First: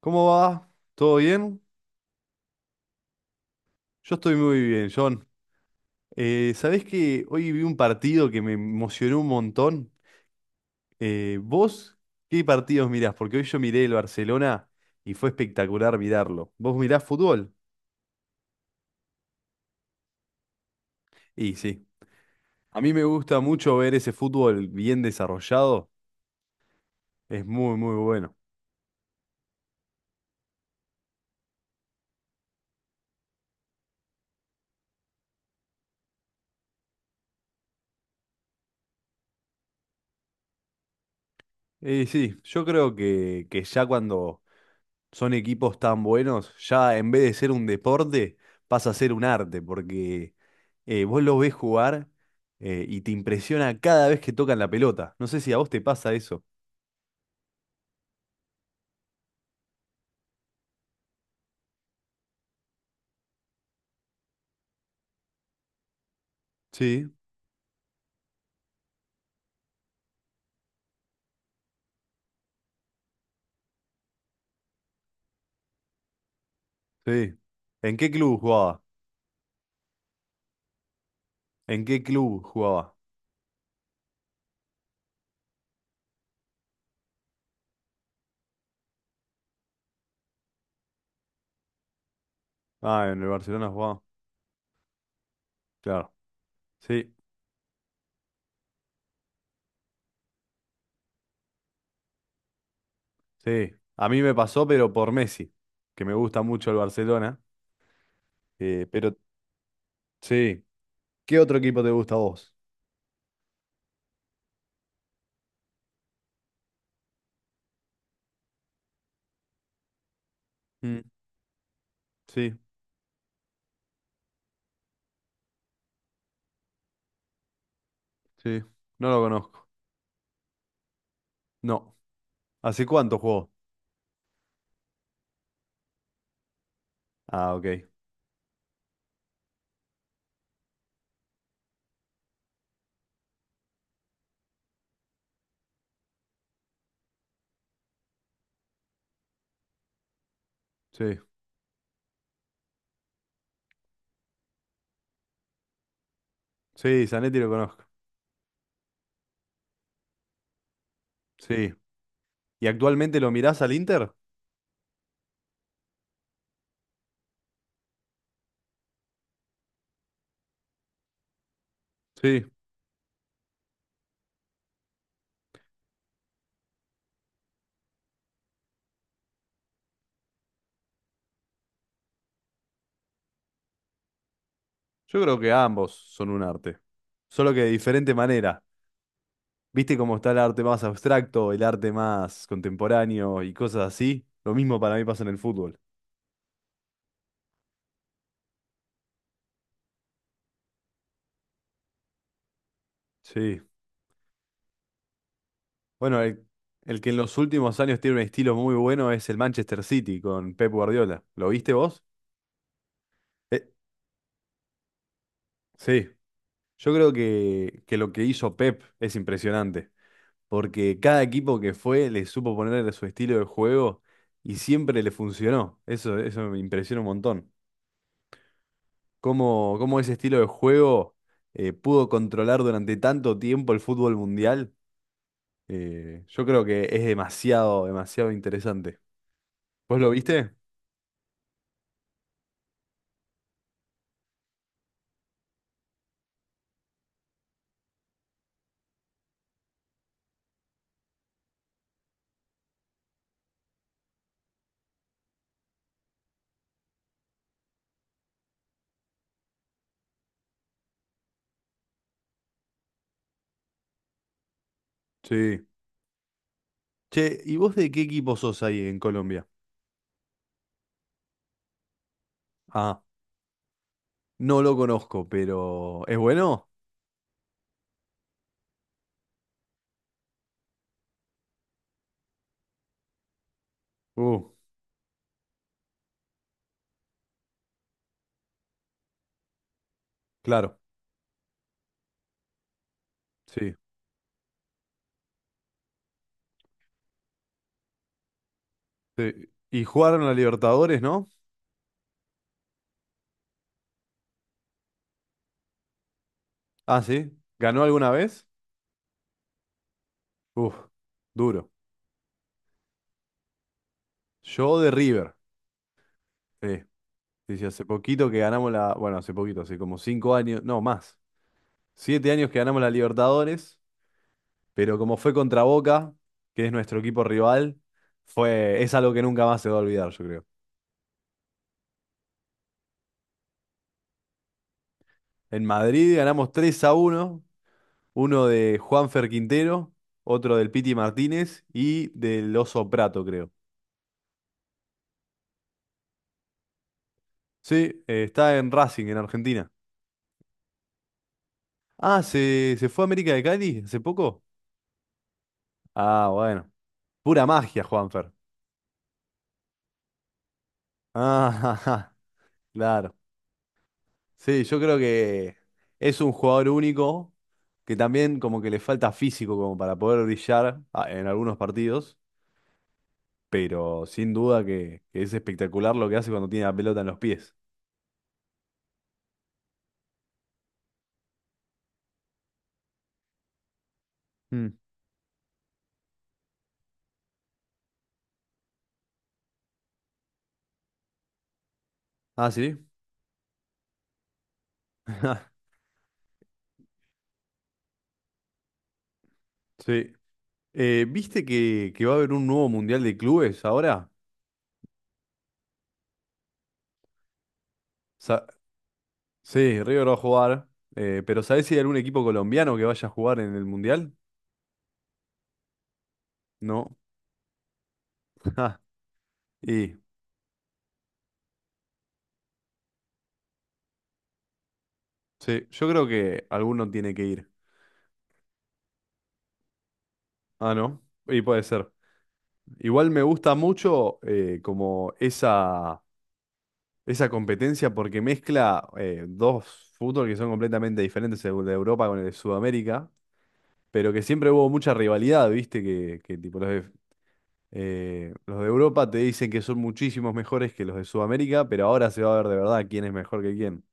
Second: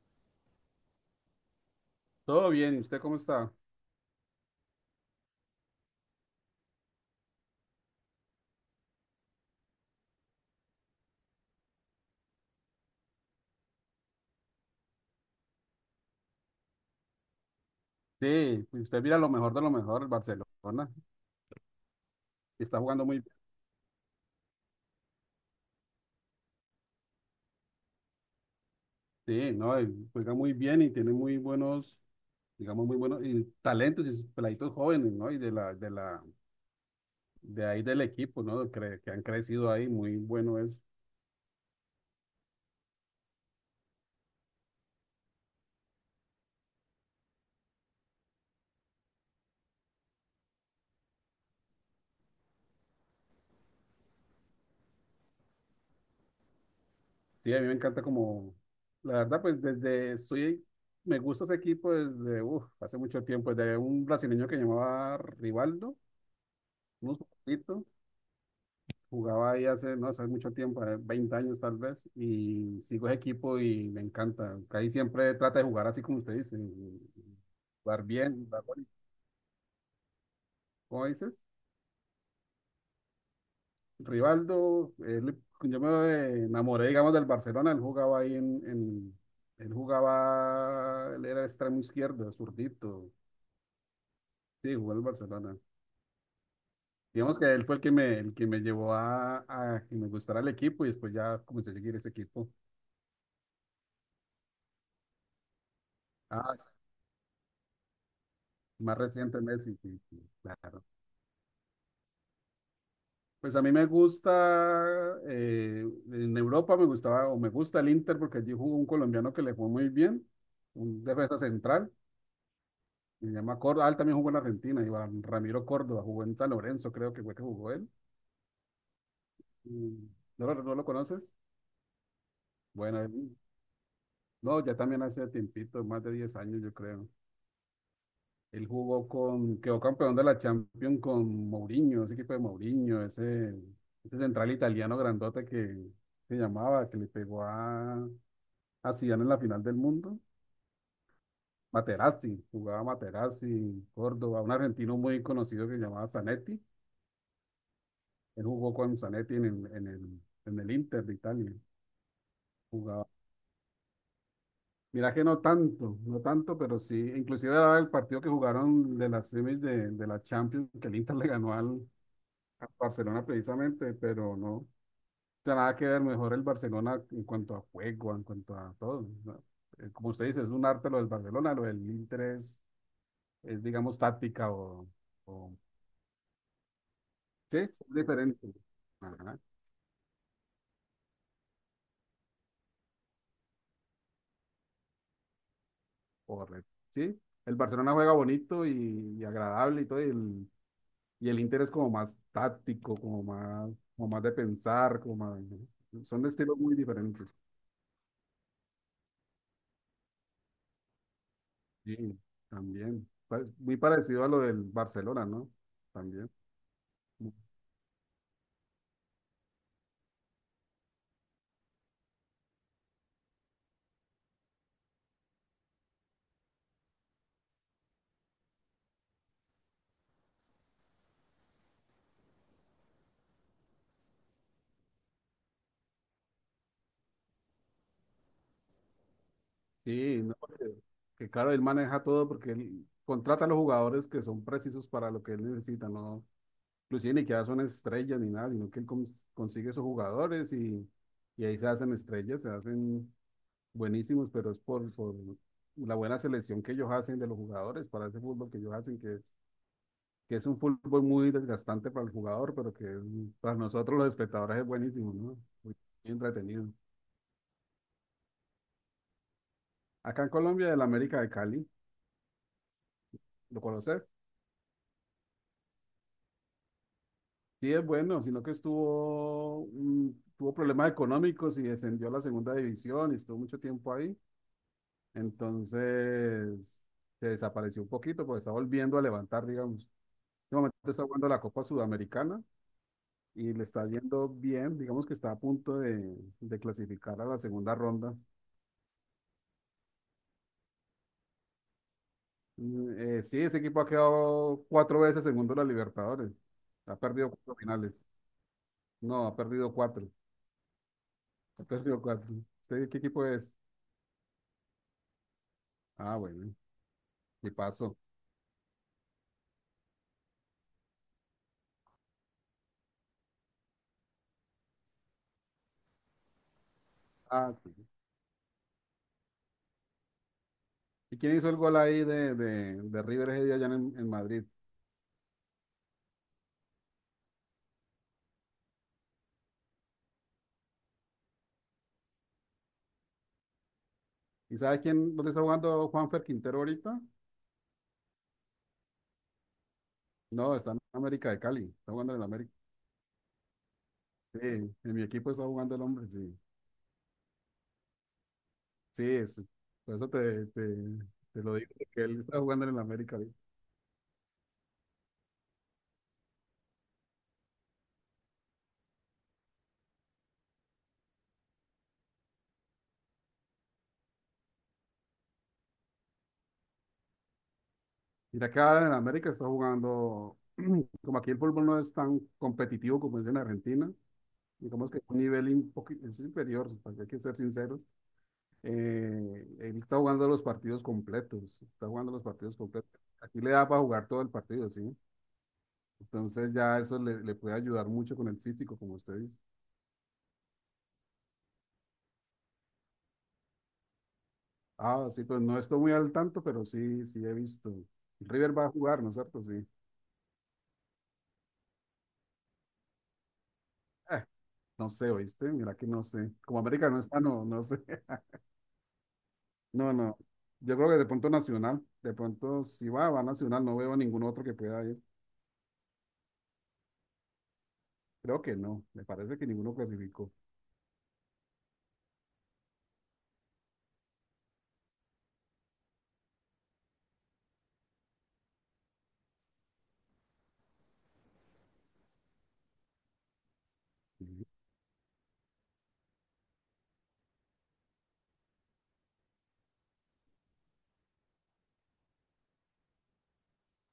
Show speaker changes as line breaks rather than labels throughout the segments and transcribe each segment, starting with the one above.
¿Cómo va? ¿Todo bien?
Todo bien, ¿y usted cómo está?
Yo estoy muy bien, John. ¿Sabés que hoy vi un partido que me emocionó un montón? ¿Vos qué partidos mirás? Porque hoy yo miré el Barcelona y fue espectacular mirarlo. ¿Vos mirás fútbol?
Sí, pues usted mira lo mejor de lo mejor, el Barcelona,
Y sí,
está
a mí me
jugando muy bien,
gusta mucho ver ese fútbol bien desarrollado. Es muy, muy bueno.
sí, ¿no? Y Juega muy bien y tiene muy buenos, digamos, muy buenos y talentos y sus peladitos jóvenes, ¿no? Y de la de ahí del equipo, ¿no? Que han crecido ahí, muy bueno es.
Y sí, yo creo que ya cuando son equipos tan buenos, ya en vez de ser un deporte, pasa a ser un arte, porque vos los ves jugar, y te impresiona cada vez que tocan la pelota. No sé si a vos te pasa eso.
Sí, a mí me encanta como, la verdad, pues desde, soy, me gusta ese equipo desde, uf, hace mucho tiempo, desde un brasileño que llamaba Rivaldo,
Sí,
unos jugaba ahí hace, no sé, mucho tiempo, 20 años tal vez, y sigo ese equipo y me encanta. Ahí siempre trata de jugar así como usted dice,
sí. ¿En
jugar
qué
bien,
club
jugar
jugaba?
bonito. ¿Cómo dices?
¿En qué club jugaba?
Rivaldo, yo me enamoré, digamos, del Barcelona, él jugaba ahí en, él jugaba, él era extremo izquierdo,
Ah,
zurdito,
en el Barcelona jugaba.
sí, jugó en el Barcelona.
Claro. Sí,
Digamos que él fue el que me llevó a que me gustara el equipo y después ya comencé a seguir ese equipo.
sí. A mí me pasó, pero por Messi, que me gusta
Ah,
mucho el Barcelona.
más
Pero
reciente Messi, sí, sí,
sí.
claro.
¿Qué otro equipo te gusta a vos?
Pues a mí me gusta, en Europa me gustaba o me gusta el Inter porque allí jugó un colombiano que le fue muy bien,
Mm,
un defensa central,
sí,
se llama Córdoba, ah, él también jugó en Argentina, Iván Ramiro Córdoba, jugó en San Lorenzo, creo que fue que jugó él.
sí. No lo conozco.
Y- ¿no lo conoces?
No. ¿Hace
Bueno,
cuánto jugó?
no, ya también hace tiempito, más de 10 años yo creo.
Ah, ok.
Él jugó con, quedó campeón de la Champions con Mourinho, ese equipo de Mourinho, ese central italiano grandote que se llamaba, que le pegó a Zidane en la final del mundo.
Sí.
Materazzi, jugaba Materazzi, Córdoba, un argentino muy conocido que se llamaba Zanetti.
Sí, Zanetti lo conozco.
Él jugó con Zanetti en el Inter de Italia.
Sí. ¿Y
Jugaba.
actualmente lo mirás al Inter?
Mira que no tanto, no tanto, pero sí. Inclusive era el partido que jugaron de las semis de la Champions, que el Inter le ganó al,
Sí.
al Barcelona precisamente, pero no tiene nada que ver, mejor el Barcelona en cuanto a juego, en cuanto a todo, ¿no? Como usted dice, es un arte lo del Barcelona, lo del Inter es, digamos, táctica,
Yo creo
o
que ambos son un arte. Solo
sí,
que de
son
diferente
diferentes.
manera.
Ajá,
¿Viste cómo está el arte más abstracto, el arte más contemporáneo y cosas así? Lo mismo para mí pasa en el fútbol.
correcto. Sí, el Barcelona juega bonito y agradable y todo, y el Inter es como más táctico,
Sí.
como más de pensar, como más, ¿no?
Bueno,
Son de estilos muy
el que en
diferentes.
los últimos años tiene un estilo muy bueno es el Manchester City con Pep Guardiola. ¿Lo viste vos?
Sí, también.
Eh,
Muy parecido a lo del Barcelona, ¿no?
sí.
También.
Yo creo que lo que hizo Pep es impresionante. Porque cada equipo que fue le supo ponerle su estilo de juego y siempre le funcionó. Eso me impresiona un montón. Cómo ese estilo de juego pudo controlar durante tanto tiempo el fútbol mundial. Yo creo que es demasiado, demasiado interesante. ¿Vos lo
Sí, no,
viste?
que claro, él maneja todo porque él contrata a los jugadores que son precisos para lo que él necesita, ¿no? Inclusive ni que ya son estrellas ni nada, sino que él consigue esos jugadores y ahí se hacen estrellas, se hacen buenísimos, pero es por la buena selección que ellos hacen de los jugadores para ese fútbol que ellos hacen, que es un fútbol muy desgastante para el jugador, pero para nosotros los espectadores es buenísimo, ¿no?
Sí.
Muy entretenido.
Che, ¿y vos de qué equipo sos ahí en Colombia?
Acá en Colombia, el América de Cali,
Ah,
¿lo conoces?
no lo conozco, pero ¿es bueno?
Sí, es bueno, sino que estuvo, tuvo problemas económicos y descendió a la segunda división y estuvo mucho tiempo ahí.
Uh,
Entonces se desapareció un poquito, pues está volviendo a levantar, digamos. En este momento
claro,
está jugando la Copa Sudamericana y le
sí.
está yendo bien, digamos que está a punto de clasificar a la segunda ronda.
Sí. Y jugaron a Libertadores, ¿no?
Sí, ese equipo ha quedado cuatro veces segundo en la Libertadores. Ha
Ah,
perdido
sí.
cuatro
¿Ganó
finales.
alguna vez?
No, ha perdido cuatro.
Uf,
Ha
duro.
perdido cuatro. ¿Usted qué equipo es?
Yo de River.
Ah, bueno,
Sí,
y
sí, sí, hace
pasó.
poquito que ganamos la. Bueno, hace poquito, hace como 5 años. No, más. 7 años que ganamos la Libertadores. Pero como fue contra Boca, que es nuestro equipo
Ah, sí.
rival, fue, es algo que nunca más se va a olvidar, yo creo.
¿Y quién hizo el gol ahí de River ese día allá en Madrid?
En Madrid ganamos 3-1. Uno de Juanfer Quintero, otro del Piti Martínez y del Oso Prato, creo.
¿Y sabes quién, dónde está jugando Juanfer Quintero ahorita?
Sí, está en Racing, en Argentina.
No, está en América de Cali, está jugando en
Ah,
el América.
¿se, se fue a América de Cali hace
Sí,
poco?
en mi equipo está jugando el hombre,
Ah,
sí.
bueno. Pura magia, Juanfer.
Sí, es, por eso te te lo digo,
Ah,
que
ajá,
él está jugando en el
claro.
América ahorita.
Sí, yo creo que es un jugador único que también como que le falta físico como para poder brillar, ah, en algunos partidos, pero sin duda que es espectacular lo que hace cuando tiene la pelota en los pies.
Mira, acá en el América está jugando, como aquí el fútbol no es tan competitivo como es en Argentina, y
Mm.
como es que un nivel un es inferior, porque hay que ser sinceros. Él está jugando los partidos completos, está jugando los
Ah,
partidos
sí.
completos. Aquí le da para jugar todo el partido, ¿sí? Entonces ya eso le, le puede ayudar mucho con el físico, como usted dice.
Sí. ¿Viste que va a haber un nuevo Mundial de Clubes ahora?
Ah, sí, pues no estoy muy al tanto, pero sí, sí he visto.
Sa-
River va a jugar, ¿no es cierto? Sí.
sí, River va a jugar, pero ¿sabés si hay algún equipo colombiano que vaya a jugar en el Mundial?
Eh, no sé, ¿oíste? Mira que no sé. Como América
No.
no está, no, no sé.
Ah,
No,
y
no. Yo creo que de pronto Nacional, de pronto si va, va Nacional, no veo ningún otro que pueda ir.
sí, yo creo que alguno tiene que ir.
Creo que no, me parece que ninguno clasificó.
Ah, ¿no? Y puede ser. Igual me gusta mucho, como esa competencia porque mezcla, dos fútbol que son completamente diferentes, el de Europa con el de Sudamérica, pero que
Ujú.
siempre hubo mucha rivalidad, ¿viste? Que tipo los de Europa te dicen que son muchísimos mejores que los de Sudamérica, pero ahora se va a ver de verdad quién es mejor que quién.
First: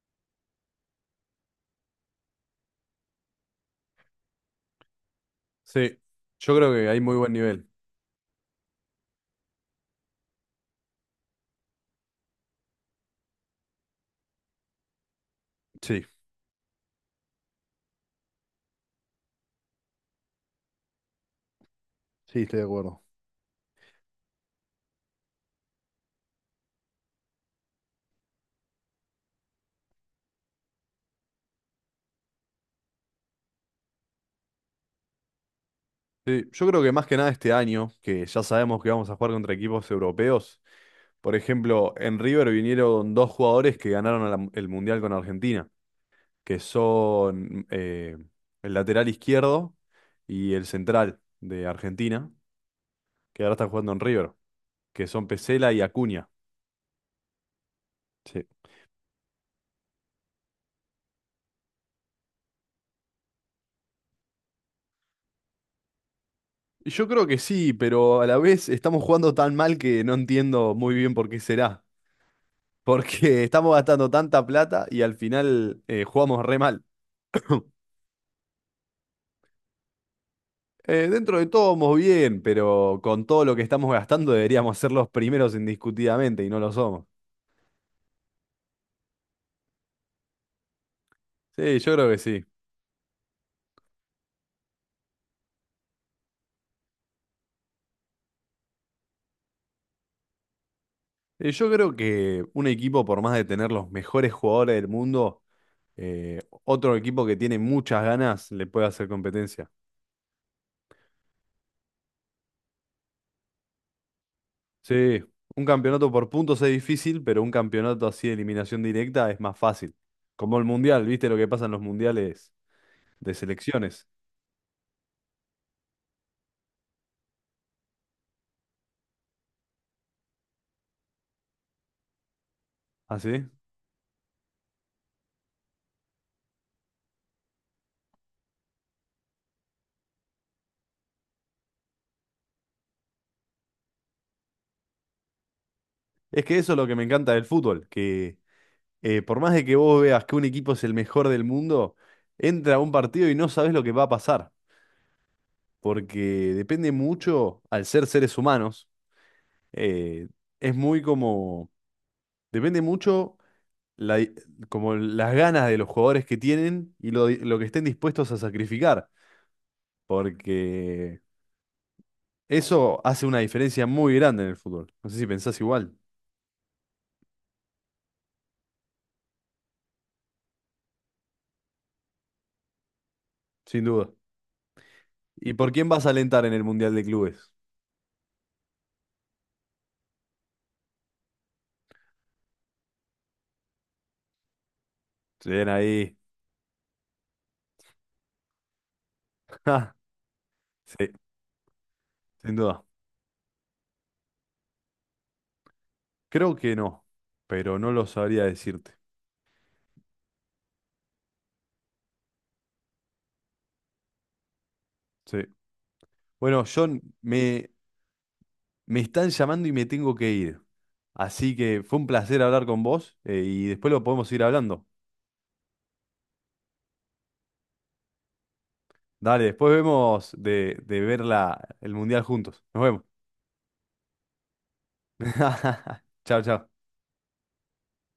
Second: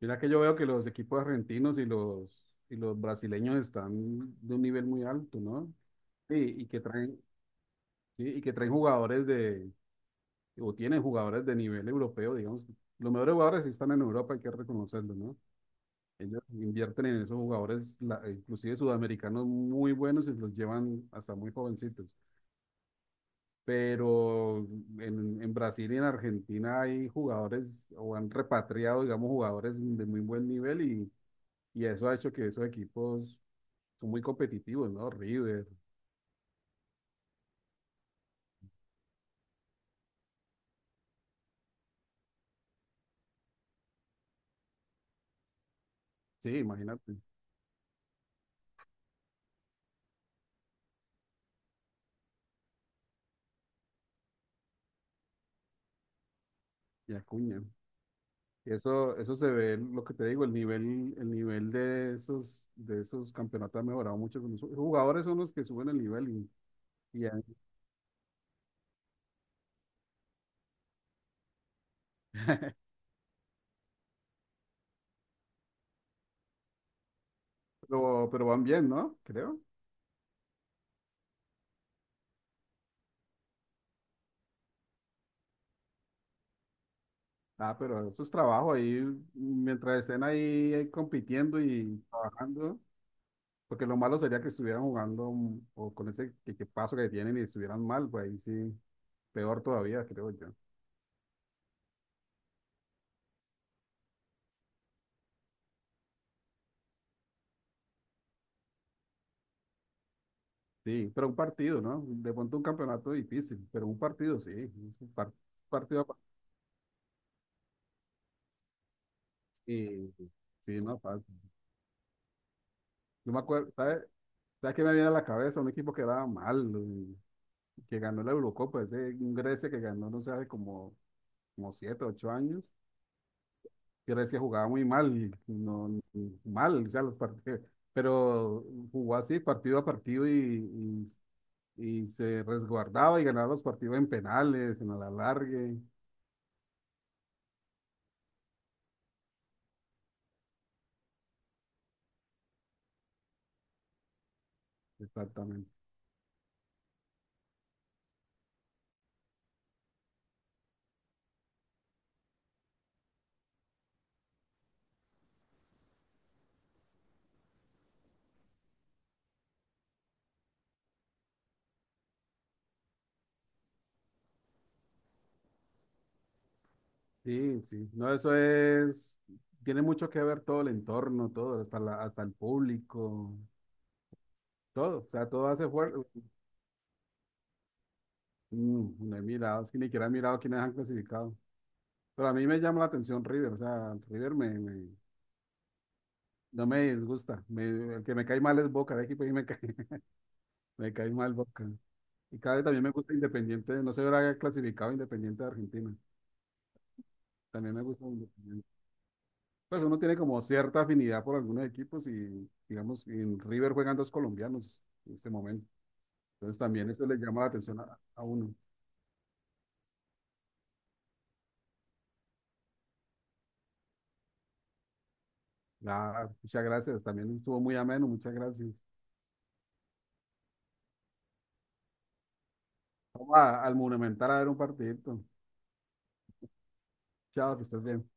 Mira que yo veo que los equipos argentinos y los brasileños están de un nivel muy alto, ¿no?
Sí,
Sí,
yo
y
creo
que
que hay
traen,
muy buen nivel.
sí, y que traen jugadores de, o tiene jugadores de nivel europeo, digamos. Los mejores jugadores sí están en Europa, hay que reconocerlo, ¿no?
Sí.
Ellos invierten en esos jugadores, inclusive sudamericanos muy buenos y los llevan hasta muy jovencitos.
Sí, estoy de acuerdo.
Pero en Brasil y en Argentina hay jugadores o han repatriado, digamos, jugadores de muy buen nivel y eso ha hecho que esos equipos son muy competitivos, ¿no? River,
Sí, yo creo que más que nada este año, que ya sabemos que vamos a jugar contra equipos europeos. Por ejemplo, en River vinieron dos jugadores que ganaron el Mundial con Argentina,
sí,
que
imagínate,
son, el lateral izquierdo y el central de Argentina, que ahora están jugando en River, que son Pesela y Acuña.
y Acuña.
Sí.
Y eso se ve, lo que te digo, el nivel de esos campeonatos ha mejorado mucho. Los jugadores son los que suben el nivel
Y yo
y
creo
ya,
que sí, pero a la vez estamos jugando tan mal que no entiendo muy bien por qué será. Porque estamos gastando tanta plata y al final, jugamos re mal.
pero van bien, ¿no? Creo.
Dentro de todo vamos bien, pero con todo lo que estamos gastando deberíamos ser los primeros indiscutidamente y no lo somos.
Ah, pero eso es trabajo ahí, mientras estén ahí, ahí compitiendo
Sí, yo
y
creo que sí.
trabajando, porque lo malo sería que estuvieran jugando, o con ese equipazo que tienen y estuvieran mal, pues ahí sí, peor todavía, creo yo.
Yo creo que un equipo, por más de tener los mejores jugadores del mundo, otro equipo que tiene muchas ganas le puede hacer competencia.
Sí, pero un partido, ¿no? De pronto un campeonato difícil, pero un partido sí, es un
Sí, un
partido.
campeonato por puntos es difícil, pero un campeonato así de eliminación directa es más fácil.
Sí, sí,
Como el
sí, no
mundial, ¿viste
fácil.
lo que pasa en los mundiales
Yo
de
me acuerdo, ¿sabes?
selecciones?
¿Sabes qué me viene a la cabeza? Un equipo que era mal, que ganó la Eurocopa, ese un Grecia que ganó, no sé, hace como, como 7, 8 años.
¿Así?
Grecia jugaba muy mal, y no, mal, o sea, los partidos, pero jugó así partido a partido y se resguardaba y ganaba los partidos en penales, en la largue
Es que eso es lo que me encanta del fútbol, que por más de que vos veas que un equipo es el mejor del mundo, entra a un partido y no sabes lo que va a pasar,
exactamente.
porque depende mucho, al ser seres humanos, eh, es muy como, depende mucho la di- como las ganas de los jugadores que tienen y lo que estén dispuestos a sacrificar, porque eso hace una diferencia muy grande en el fútbol. No sé si pensás igual,
Sí, sí, no, eso es, tiene mucho que ver todo el entorno, todo, hasta la, hasta el público.
sin duda.
Todo, o sea, todo
¿Y
hace
por quién
fuerza.
vas a alentar en el Mundial de Clubes?
Mm, no he mirado, es que ni siquiera he mirado quiénes han clasificado. Pero a mí me llama la atención River, o sea, River
Se ven ahí.
no me disgusta. El que me cae mal es Boca, el equipo ahí me cae,
Ja,
me
sí,
cae mal Boca. Y
sin
cada vez también
duda.
me gusta Independiente, no se habrá clasificado Independiente de Argentina.
Creo que no,
También
pero
me
no
gusta
lo sabría
Independiente.
decirte.
Pues uno tiene como cierta afinidad por algunos equipos y, digamos, en River juegan dos colombianos en este
Sí.
momento. Entonces
Bueno,
también
John,
eso le llama la
me,
atención a uno.
me están llamando y me tengo que ir. Así que fue un placer hablar con vos, y después lo podemos ir hablando.
Nada, muchas gracias, también estuvo muy ameno, muchas gracias.
Dale, después vemos de ver la, el mundial juntos. Nos vemos.
Al Monumental a ver un partidito.
Chao, chao.
Chao, que estés bien.